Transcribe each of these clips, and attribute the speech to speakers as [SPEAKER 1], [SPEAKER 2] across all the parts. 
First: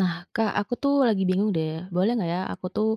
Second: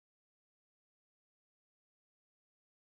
[SPEAKER 1] Nah, Kak, aku tuh lagi bingung deh. Boleh nggak ya? Aku tuh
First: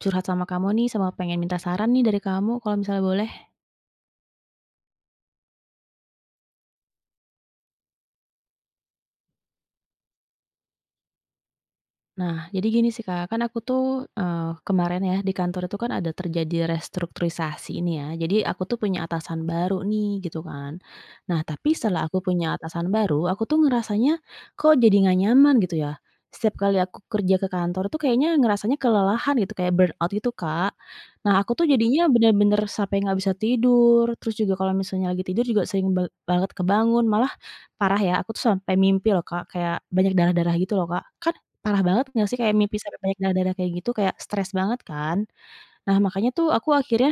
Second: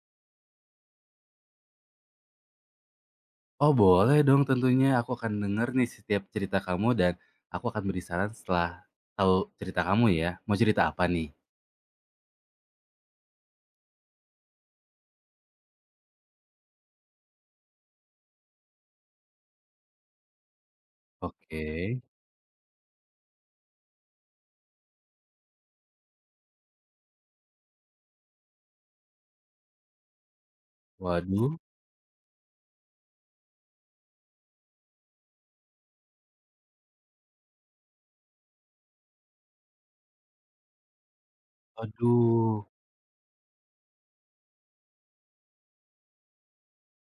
[SPEAKER 1] curhat sama kamu nih, sama pengen minta saran nih dari kamu kalau misalnya boleh.
[SPEAKER 2] Oh boleh dong tentunya, aku akan denger nih setiap cerita kamu dan aku akan beri saran setelah tahu cerita kamu ya. Mau cerita apa nih?
[SPEAKER 1] Nah, jadi gini sih, Kak, kan aku tuh, kemarin ya di kantor itu kan ada terjadi restrukturisasi ini ya. Jadi aku tuh punya atasan baru nih gitu kan. Nah, tapi
[SPEAKER 2] Oke.
[SPEAKER 1] setelah aku punya atasan baru, aku tuh ngerasanya kok jadi nggak nyaman gitu ya. Setiap kali aku kerja ke kantor tuh kayaknya ngerasanya kelelahan gitu, kayak burn out gitu, Kak. Nah, aku
[SPEAKER 2] Waduh
[SPEAKER 1] tuh jadinya bener-bener sampai nggak bisa tidur, terus juga kalau misalnya lagi tidur juga sering banget kebangun, malah parah ya, aku tuh sampai mimpi loh, Kak, kayak banyak darah-darah gitu loh, Kak. Parah banget nggak sih kayak
[SPEAKER 2] waduh.
[SPEAKER 1] mimpi sampai banyak darah-darah kayak gitu, kayak stres banget kan. Nah makanya tuh aku akhirnya,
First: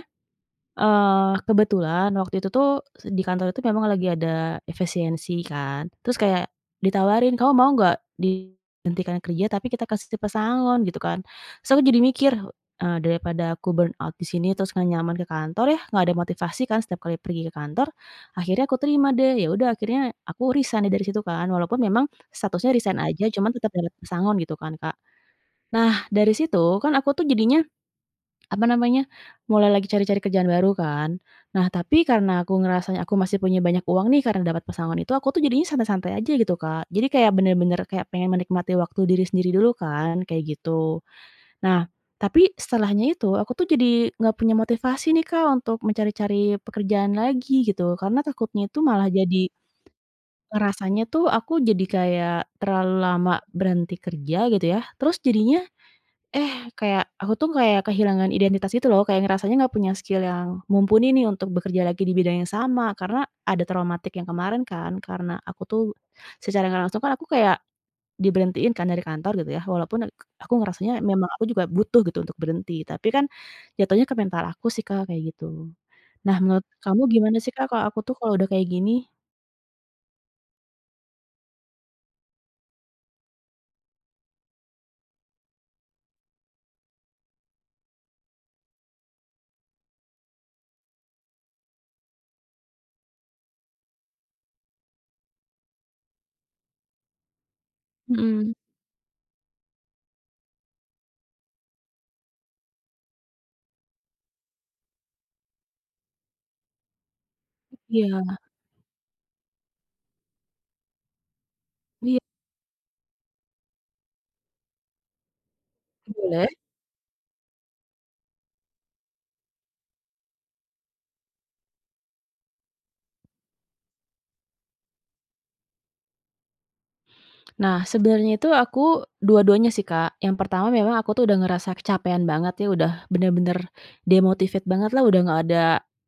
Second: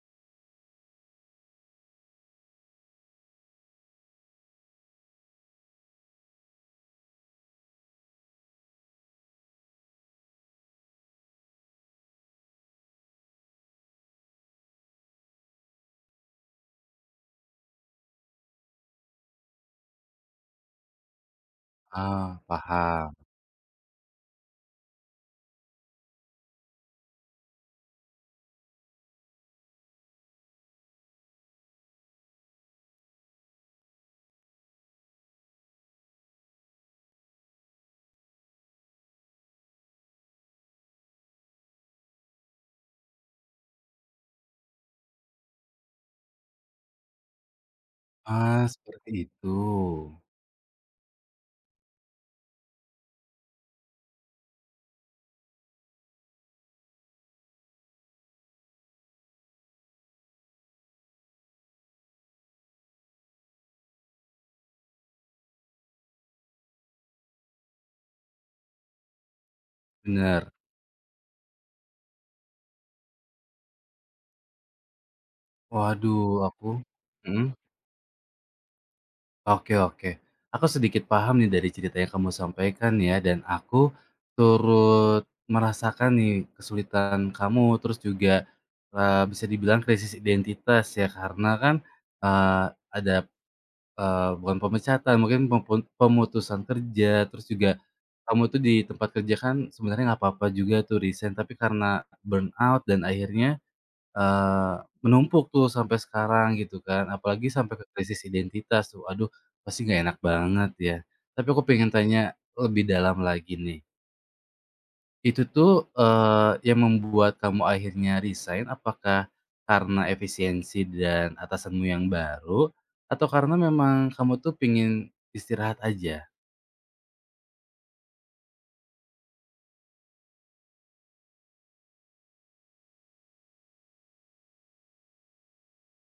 [SPEAKER 1] kebetulan waktu itu tuh di kantor itu memang lagi ada efisiensi kan, terus kayak ditawarin, "Kamu mau nggak dihentikan kerja tapi kita kasih si pesangon?" Gitu kan. Terus aku jadi mikir, daripada aku burn out di sini terus nggak nyaman ke kantor ya, nggak ada motivasi kan setiap kali pergi ke kantor, akhirnya aku terima deh. Ya udah akhirnya aku resign deh dari situ kan, walaupun memang
[SPEAKER 2] Ah,
[SPEAKER 1] statusnya resign
[SPEAKER 2] paham.
[SPEAKER 1] aja cuman tetap dapat pesangon gitu kan, Kak. Nah, dari situ kan aku tuh jadinya, apa namanya, mulai lagi cari-cari kerjaan baru kan. Nah, tapi karena aku ngerasanya aku masih punya banyak uang nih karena dapat pesangon itu, aku tuh jadinya santai-santai aja gitu, Kak. Jadi kayak bener-bener kayak pengen menikmati waktu diri sendiri dulu kan, kayak gitu. Nah, tapi setelahnya itu aku tuh jadi nggak punya motivasi nih, Kak, untuk mencari-cari pekerjaan lagi gitu. Karena
[SPEAKER 2] Ah,
[SPEAKER 1] takutnya itu malah
[SPEAKER 2] seperti itu.
[SPEAKER 1] jadi rasanya tuh aku jadi kayak terlalu lama berhenti kerja gitu ya. Terus jadinya kayak aku tuh kayak kehilangan identitas gitu loh, kayak ngerasanya nggak punya skill yang mumpuni nih untuk bekerja lagi di bidang yang sama, karena ada traumatik yang kemarin kan, karena aku tuh secara nggak langsung kan aku kayak diberhentiin kan dari kantor gitu ya, walaupun
[SPEAKER 2] Bener.
[SPEAKER 1] aku ngerasanya memang aku juga butuh gitu untuk berhenti, tapi kan jatuhnya ke mental aku sih, Kak, kayak gitu.
[SPEAKER 2] Waduh,
[SPEAKER 1] Nah, menurut
[SPEAKER 2] aku
[SPEAKER 1] kamu gimana
[SPEAKER 2] mhm?
[SPEAKER 1] sih, Kak, kalau aku tuh kalau udah kayak gini?
[SPEAKER 2] Oke, oke. Aku sedikit paham nih dari cerita yang kamu sampaikan ya, dan aku turut merasakan nih kesulitan kamu, terus juga, bisa dibilang krisis identitas ya karena kan, eee, ada, bukan pemecatan mungkin pempun pemutusan kerja, terus juga kamu
[SPEAKER 1] Mhm.
[SPEAKER 2] tuh di tempat kerja kan sebenarnya nggak apa-apa juga tuh resign, tapi karena burnout dan akhirnya Eee, menumpuk tuh sampai sekarang gitu kan, apalagi sampai ke krisis
[SPEAKER 1] Iya
[SPEAKER 2] identitas tuh, aduh, pasti nggak enak banget ya. Tapi aku pengen
[SPEAKER 1] iya,
[SPEAKER 2] tanya lebih dalam lagi nih, itu tuh,
[SPEAKER 1] boleh.
[SPEAKER 2] yang membuat kamu akhirnya resign apakah karena efisiensi dan atasanmu yang baru, atau karena memang kamu tuh pengen istirahat aja?
[SPEAKER 1] Nah, sebenarnya itu aku dua-duanya sih, Kak. Yang pertama memang aku tuh udah ngerasa kecapean banget ya, udah bener-bener demotivate banget lah, udah nggak ada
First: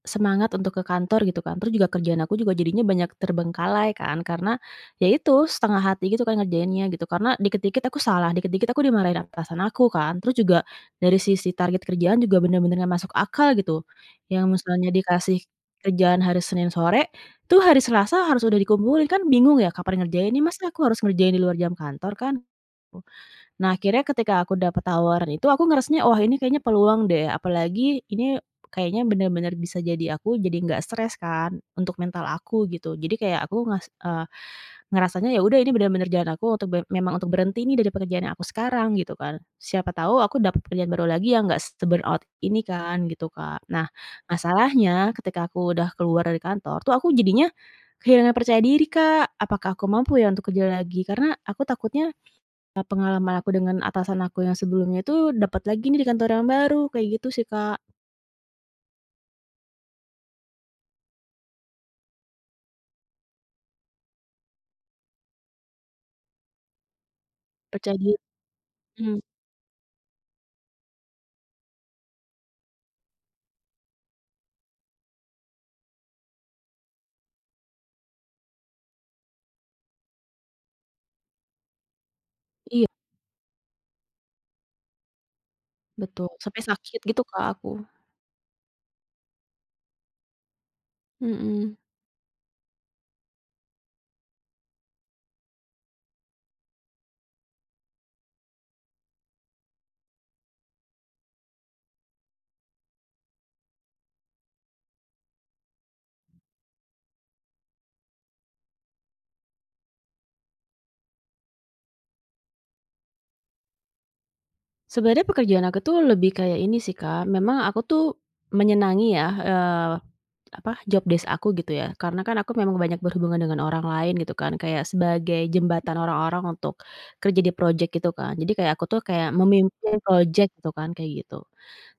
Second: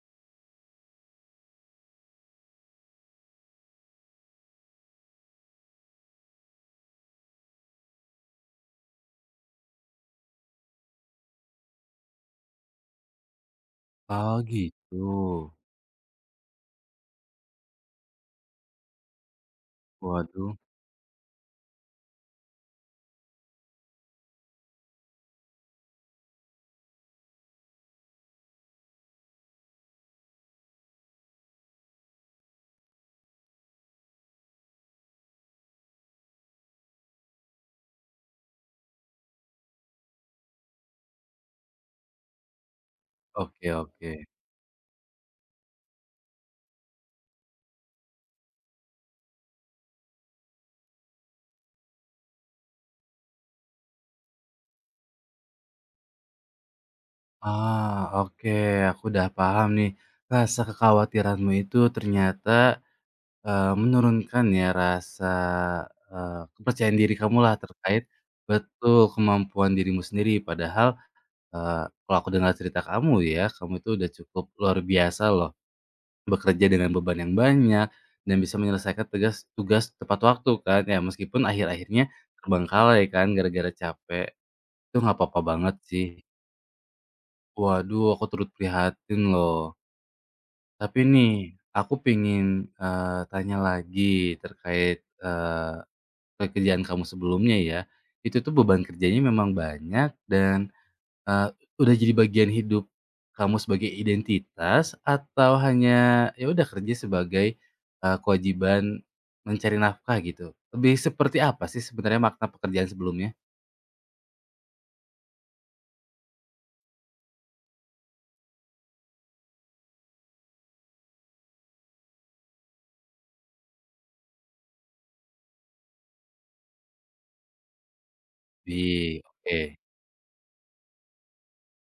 [SPEAKER 1] semangat untuk ke kantor gitu kan. Terus juga kerjaan aku juga jadinya banyak terbengkalai kan, karena ya itu setengah hati gitu kan ngerjainnya gitu. Karena dikit-dikit aku salah, dikit-dikit aku dimarahin atasan aku kan. Terus juga dari sisi target kerjaan juga bener-bener nggak masuk akal gitu.
[SPEAKER 2] Oh
[SPEAKER 1] Yang misalnya
[SPEAKER 2] gitu,
[SPEAKER 1] dikasih kerjaan hari Senin sore, itu hari Selasa harus udah dikumpulin, kan bingung ya kapan ngerjainnya,
[SPEAKER 2] waduh,
[SPEAKER 1] masa aku harus ngerjain di luar jam kantor kan. Nah, akhirnya ketika aku dapat tawaran itu aku ngerasanya, "Wah, ini kayaknya peluang deh." Apalagi ini kayaknya bener-bener bisa jadi aku jadi nggak stres kan, untuk mental aku gitu. Jadi kayak eh, ngerasanya ya udah ini benar-benar jalan aku untuk memang untuk berhenti nih dari pekerjaan yang aku sekarang gitu kan. Siapa tahu aku dapat pekerjaan baru lagi yang nggak se out ini kan gitu, Kak.
[SPEAKER 2] oke,
[SPEAKER 1] Nah,
[SPEAKER 2] oke.
[SPEAKER 1] masalahnya ketika aku udah keluar dari kantor tuh aku jadinya kehilangan percaya diri, Kak. Apakah aku mampu ya untuk kerja lagi? Karena aku takutnya, pengalaman aku dengan atasan aku yang sebelumnya itu dapat lagi nih di kantor yang baru, kayak gitu sih, Kak.
[SPEAKER 2] Ah, oke, aku udah paham nih. Rasa kekhawatiranmu itu ternyata, menurunkan ya rasa, kepercayaan diri kamu lah
[SPEAKER 1] Percaya
[SPEAKER 2] terkait
[SPEAKER 1] diri,
[SPEAKER 2] betul,
[SPEAKER 1] mhm,
[SPEAKER 2] kemampuan dirimu sendiri. Padahal, kalau aku dengar cerita kamu ya, kamu itu udah cukup luar biasa loh, bekerja dengan beban yang banyak dan bisa menyelesaikan tugas tugas tepat waktu kan, ya meskipun akhir-akhirnya
[SPEAKER 1] iya
[SPEAKER 2] terbengkalai kan gara-gara capek, itu nggak apa-apa banget sih.
[SPEAKER 1] betul, sampai sakit gitu, Kak, aku.
[SPEAKER 2] Waduh, aku turut prihatin loh. Tapi nih,
[SPEAKER 1] Mhm.
[SPEAKER 2] aku pengen, tanya lagi terkait, eee, pekerjaan kamu sebelumnya ya. Itu tuh beban kerjanya memang banyak dan, eee, udah jadi bagian hidup kamu sebagai identitas atau hanya ya udah kerja sebagai, kewajiban mencari nafkah gitu? Lebih seperti apa sih sebenarnya makna pekerjaan sebelumnya?
[SPEAKER 1] Sebenarnya pekerjaan aku tuh lebih kayak ini sih, Kak, memang aku tuh menyenangi ya, apa, job desk aku gitu ya, karena kan aku memang banyak berhubungan dengan orang lain gitu kan, kayak sebagai jembatan orang-orang untuk kerja di project gitu kan. Jadi kayak aku tuh
[SPEAKER 2] Di,
[SPEAKER 1] kayak
[SPEAKER 2] oke.
[SPEAKER 1] memimpin project gitu kan, kayak gitu.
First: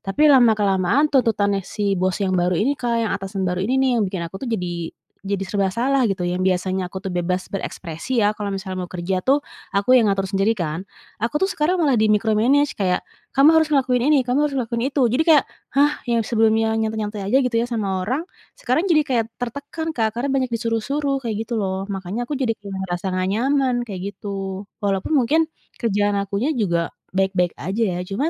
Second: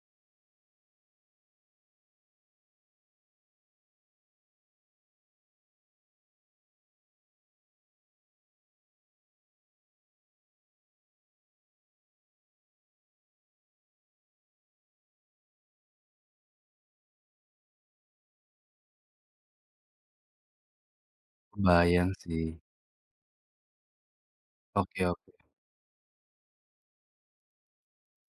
[SPEAKER 1] Tapi lama-kelamaan tuntutannya si bos yang baru ini, Kak, yang atasan baru ini nih yang bikin aku tuh jadi serba salah gitu, yang biasanya aku tuh bebas berekspresi ya kalau misalnya mau kerja tuh aku yang ngatur sendiri kan. Aku tuh sekarang malah di micromanage kayak, "Kamu harus ngelakuin ini, kamu harus ngelakuin itu." Jadi kayak, hah, yang sebelumnya nyantai-nyantai aja gitu ya sama orang, sekarang jadi kayak tertekan, Kak, karena banyak disuruh-suruh kayak gitu loh.
[SPEAKER 2] Bayang
[SPEAKER 1] Makanya aku
[SPEAKER 2] sih.
[SPEAKER 1] jadi kayak ngerasa nggak nyaman kayak gitu.
[SPEAKER 2] Oke,
[SPEAKER 1] Walaupun
[SPEAKER 2] oke.
[SPEAKER 1] mungkin kerjaan akunya juga baik-baik aja ya, cuma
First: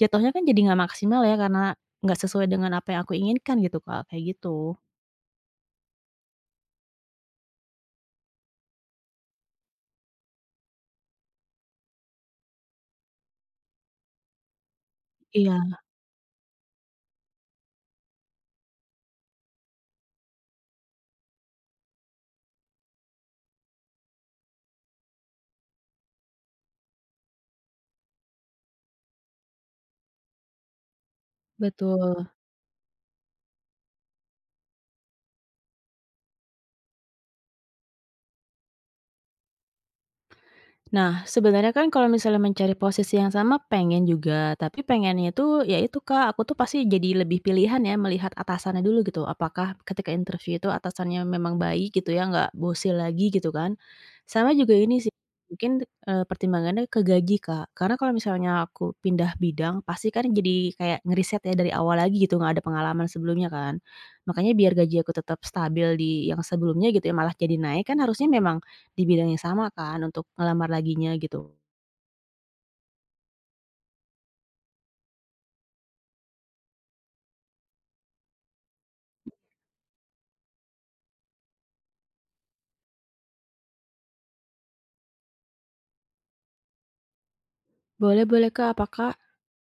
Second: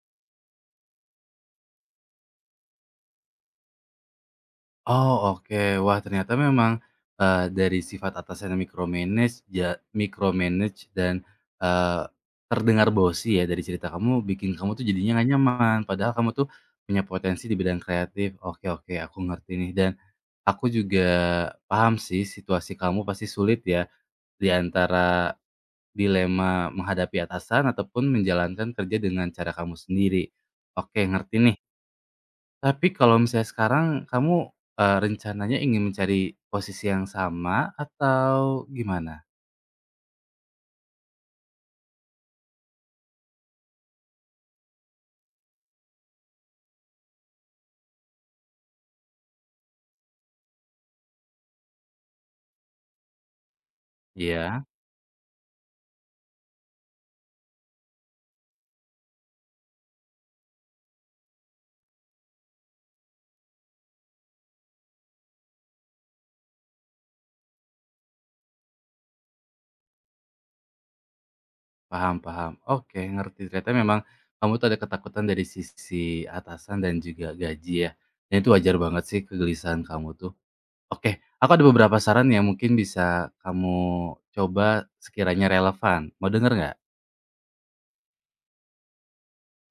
[SPEAKER 1] jatuhnya kan jadi nggak maksimal ya, karena nggak sesuai dengan apa yang aku inginkan gitu, Kak, kayak gitu.
[SPEAKER 2] Oh, oke. Wah, ternyata memang, dari sifat atasannya micromanage, ja micromanage dan, eee, terdengar bosi ya dari cerita kamu, bikin kamu tuh jadinya nggak
[SPEAKER 1] Iya,
[SPEAKER 2] nyaman. Padahal kamu tuh punya potensi di bidang kreatif. Oke, oke, aku ngerti nih dan aku juga paham sih situasi kamu pasti sulit ya, di antara dilema menghadapi atasan ataupun menjalankan kerja dengan cara kamu sendiri. Oke, ngerti nih.
[SPEAKER 1] betul.
[SPEAKER 2] Tapi kalau misalnya sekarang kamu, rencananya ingin mencari posisi yang sama atau gimana?
[SPEAKER 1] Nah, sebenarnya kan kalau misalnya mencari posisi yang sama pengen juga, tapi pengennya itu, ya itu Kak, aku tuh pasti jadi lebih pilihan ya melihat atasannya dulu gitu. Apakah ketika interview itu atasannya memang baik gitu ya, nggak bosil lagi gitu kan. Sama
[SPEAKER 2] Iya,
[SPEAKER 1] juga ini sih, mungkin, pertimbangannya ke gaji Kak. Karena kalau misalnya aku pindah bidang, pasti kan jadi kayak ngeriset ya dari awal lagi gitu, nggak ada pengalaman sebelumnya kan. Makanya biar gaji aku tetap stabil di yang sebelumnya gitu ya, malah jadi naik kan harusnya memang di bidang yang sama kan untuk ngelamar laginya gitu.
[SPEAKER 2] paham, paham. Oke, ngerti. Ternyata memang kamu tuh ada ketakutan dari sisi atasan dan juga gaji ya. Dan itu wajar banget sih kegelisahan kamu tuh. Oke, aku ada beberapa saran yang mungkin bisa kamu coba sekiranya relevan. Mau denger nggak?
[SPEAKER 1] Boleh, boleh, Kak. Apa, Kak?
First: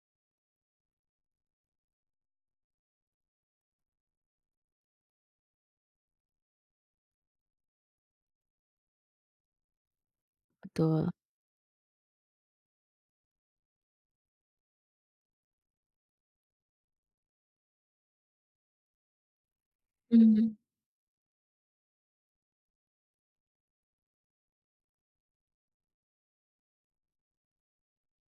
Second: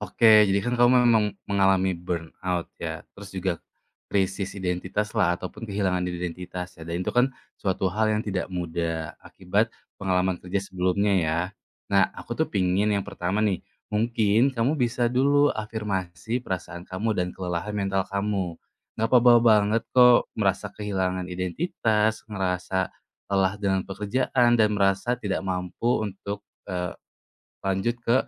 [SPEAKER 2] Oke, jadi kan kamu memang mengalami burnout ya, terus juga krisis identitas lah ataupun kehilangan identitas ya, dan itu kan suatu hal yang tidak mudah akibat pengalaman kerja
[SPEAKER 1] Betul.
[SPEAKER 2] sebelumnya ya. Nah, aku tuh pingin yang pertama nih, mungkin kamu bisa dulu afirmasi perasaan kamu dan kelelahan mental kamu. Nggak apa-apa banget kok merasa kehilangan identitas, ngerasa lelah dengan pekerjaan, dan merasa tidak mampu untuk lanjut ke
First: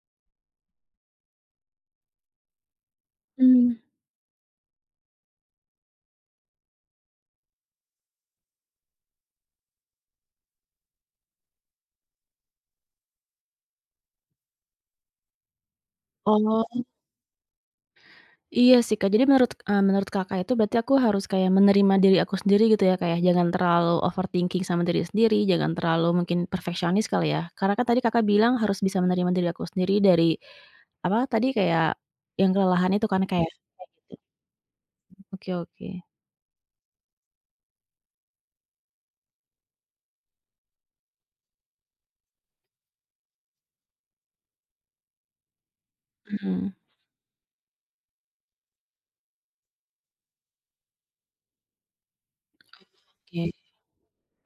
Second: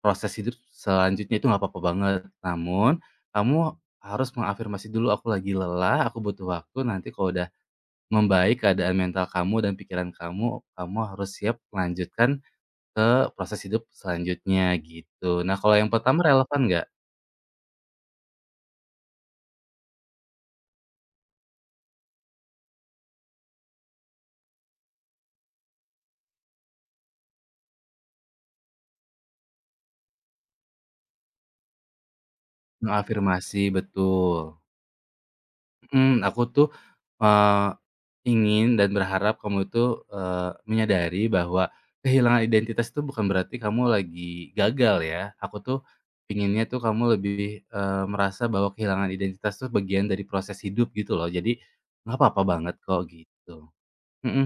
[SPEAKER 2] proses hidup selanjutnya itu nggak apa-apa banget. Namun, kamu
[SPEAKER 1] Mmm.
[SPEAKER 2] harus mengafirmasi dulu, "Aku lagi lelah, aku butuh waktu." Nanti kalau udah membaik keadaan mental kamu dan pikiran kamu, kamu harus siap melanjutkan ke proses hidup selanjutnya, gitu. Nah, kalau yang pertama relevan
[SPEAKER 1] Oh,
[SPEAKER 2] nggak?
[SPEAKER 1] iya sih, Kak. Jadi menurut, menurut Kakak itu berarti aku harus kayak menerima diri aku sendiri gitu ya, Kak, ya? Jangan terlalu overthinking sama diri sendiri, jangan terlalu mungkin perfeksionis kali ya? Karena kan tadi Kakak bilang harus bisa menerima diri aku sendiri dari, apa tadi, kayak yang kelelahan itu kan, Kak, ya?
[SPEAKER 2] Mengafirmasi
[SPEAKER 1] Kayak gitu.
[SPEAKER 2] betul,
[SPEAKER 1] Oke, oke.
[SPEAKER 2] mhm, "Aku tuh Eee, ingin dan berharap kamu itu, menyadari bahwa kehilangan identitas itu bukan berarti kamu lagi gagal ya. Aku tuh pinginnya
[SPEAKER 1] Mhm.
[SPEAKER 2] tuh kamu lebih, merasa bahwa kehilangan identitas tuh bagian dari proses hidup gitu loh. Jadi nggak apa-apa banget kok
[SPEAKER 1] Oke.
[SPEAKER 2] gitu. Mhm.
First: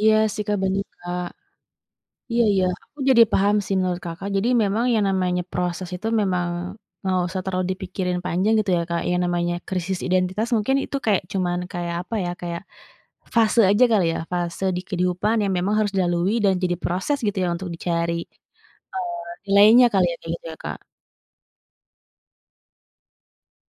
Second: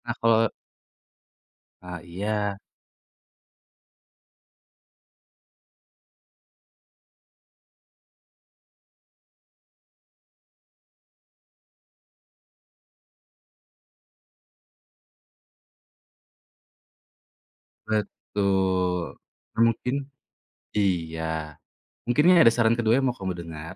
[SPEAKER 1] Iya
[SPEAKER 2] Nah kalau
[SPEAKER 1] sih, Kak, bener, Kak.
[SPEAKER 2] ah,
[SPEAKER 1] Iya,
[SPEAKER 2] iya,
[SPEAKER 1] iya, aku jadi paham sih menurut Kakak. Jadi memang yang namanya proses itu memang nggak usah terlalu dipikirin panjang gitu ya, Kak. Yang namanya krisis identitas mungkin itu kayak cuman kayak apa ya, kayak fase aja kali ya, fase di kehidupan yang memang harus dilalui dan jadi proses gitu ya untuk dicari,
[SPEAKER 2] betul. Nah,
[SPEAKER 1] nilainya
[SPEAKER 2] mungkin
[SPEAKER 1] kali ya, kayak gitu ya, Kak?
[SPEAKER 2] iya. Mungkinnya ada saran kedua yang mau kamu dengar?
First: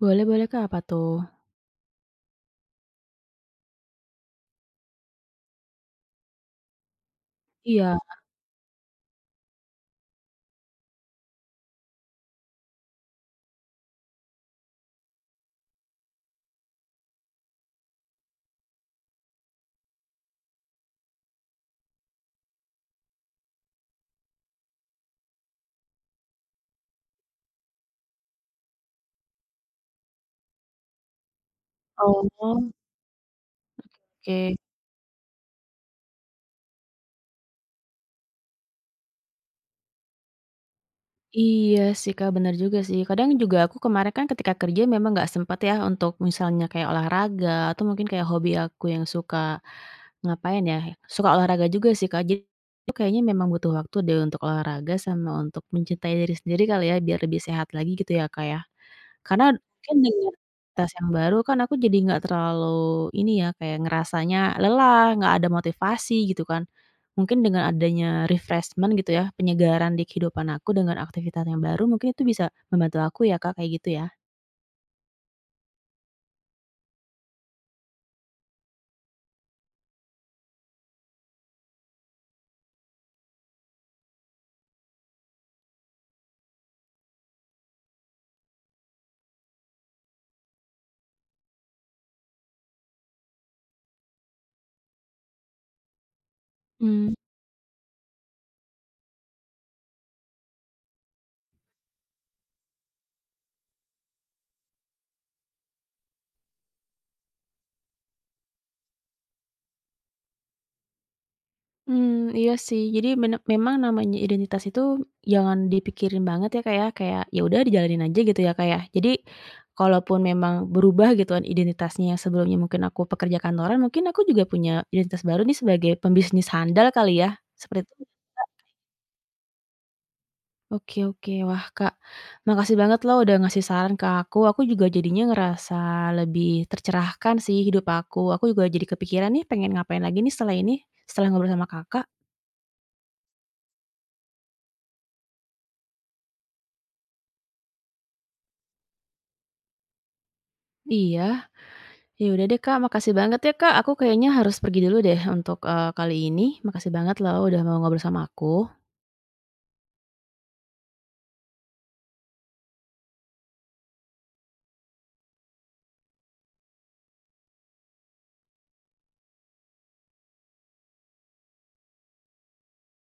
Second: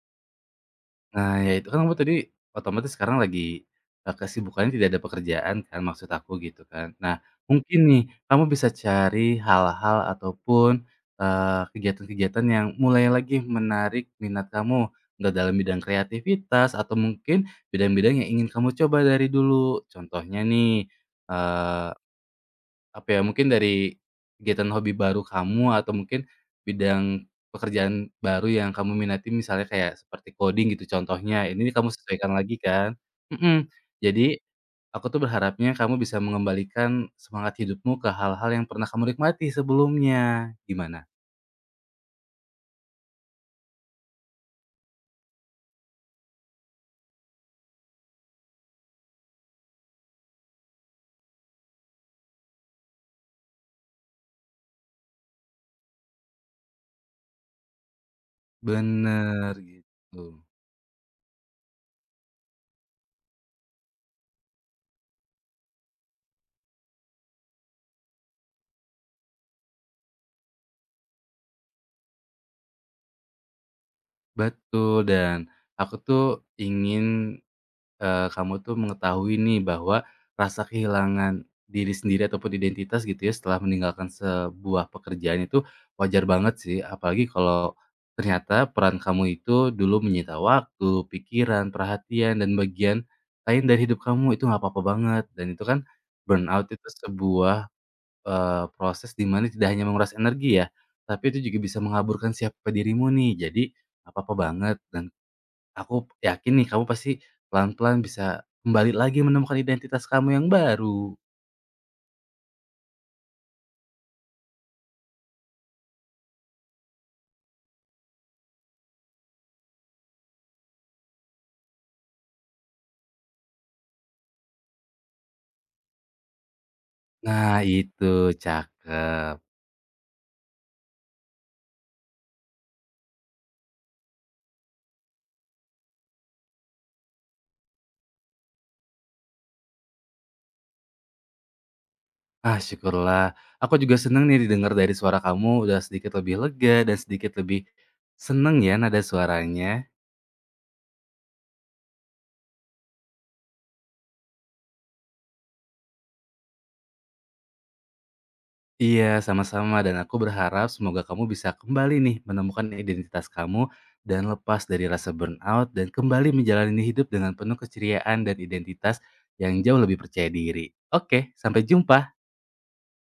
[SPEAKER 1] Boleh, boleh, Kak, apa tuh?
[SPEAKER 2] Nah, ya itu kan kamu tadi otomatis sekarang lagi, kesibukannya tidak ada pekerjaan kan maksud aku gitu kan. Nah, mungkin
[SPEAKER 1] Iya,
[SPEAKER 2] nih kamu bisa cari hal-hal ataupun, kegiatan-kegiatan yang mulai lagi menarik minat kamu, nggak dalam bidang kreativitas atau mungkin bidang-bidang yang ingin kamu coba dari dulu. Contohnya nih, apa ya, mungkin dari kegiatan hobi baru kamu atau mungkin bidang pekerjaan baru yang kamu minati misalnya kayak seperti coding gitu contohnya, ini kamu sesuaikan lagi
[SPEAKER 1] oh,
[SPEAKER 2] kan? Mhm, jadi
[SPEAKER 1] oke.
[SPEAKER 2] aku tuh berharapnya kamu bisa mengembalikan semangat hidupmu ke hal-hal yang pernah kamu nikmati sebelumnya. Gimana?
[SPEAKER 1] Iya sih, Kak, bener juga sih. Kadang juga aku kemarin kan ketika kerja memang nggak sempat ya untuk misalnya kayak olahraga atau mungkin kayak hobi aku yang suka ngapain ya, suka olahraga juga sih, Kak. Jadi itu kayaknya memang butuh waktu deh untuk olahraga sama untuk mencintai diri sendiri kali ya biar lebih sehat lagi gitu ya, Kak, ya? Karena
[SPEAKER 2] Bener,
[SPEAKER 1] mungkin
[SPEAKER 2] gitu.
[SPEAKER 1] dengan tas yang baru kan aku jadi nggak terlalu ini ya, kayak ngerasanya lelah, nggak ada motivasi gitu kan. Mungkin dengan adanya refreshment gitu ya, penyegaran di kehidupan aku dengan aktivitas yang baru mungkin itu bisa membantu aku ya Kak, kayak gitu ya?
[SPEAKER 2] Betul, dan aku tuh ingin kamu tuh mengetahui nih bahwa rasa kehilangan diri sendiri ataupun identitas gitu ya setelah meninggalkan sebuah pekerjaan itu wajar banget sih, apalagi kalau ternyata peran kamu itu dulu menyita waktu, pikiran, perhatian, dan bagian lain dari hidup kamu, itu nggak apa-apa banget. Dan itu kan burnout itu
[SPEAKER 1] Mmm.
[SPEAKER 2] sebuah, proses di mana tidak hanya menguras energi ya, tapi itu juga bisa mengaburkan siapa dirimu nih. Jadi nggak apa-apa banget dan aku yakin nih kamu pasti pelan-pelan bisa kembali lagi menemukan identitas kamu yang baru.
[SPEAKER 1] Mmm, iya sih. Jadi memang namanya identitas itu jangan dipikirin banget ya, Kak, ya. Kayak ya udah dijalanin aja gitu ya, Kak, ya. Jadi kalaupun memang berubah gitu kan identitasnya yang sebelumnya mungkin aku pekerja kantoran, mungkin aku juga punya identitas baru nih sebagai pembisnis handal kali ya,
[SPEAKER 2] Nah
[SPEAKER 1] seperti itu nggak,
[SPEAKER 2] itu,
[SPEAKER 1] Kak?
[SPEAKER 2] cakep.
[SPEAKER 1] Oke, oke. Wah, Kak, makasih banget loh udah ngasih saran ke aku. Aku juga jadinya ngerasa lebih tercerahkan sih hidup aku. Aku juga jadi kepikiran nih pengen ngapain lagi nih setelah ini, setelah ngobrol sama Kakak.
[SPEAKER 2] Ah, syukurlah, aku juga seneng nih didengar dari suara kamu udah sedikit lebih lega dan sedikit lebih seneng ya nada suaranya.
[SPEAKER 1] Iya. Ya udah deh Kak, makasih banget ya Kak, aku kayaknya harus pergi dulu deh untuk, kali ini. Makasih banget loh udah mau ngobrol sama aku.
[SPEAKER 2] Iya, sama-sama dan aku berharap semoga kamu bisa kembali nih menemukan identitas kamu dan lepas dari rasa burnout dan kembali menjalani hidup dengan penuh keceriaan dan identitas yang jauh lebih percaya diri. Oke, sampai jumpa.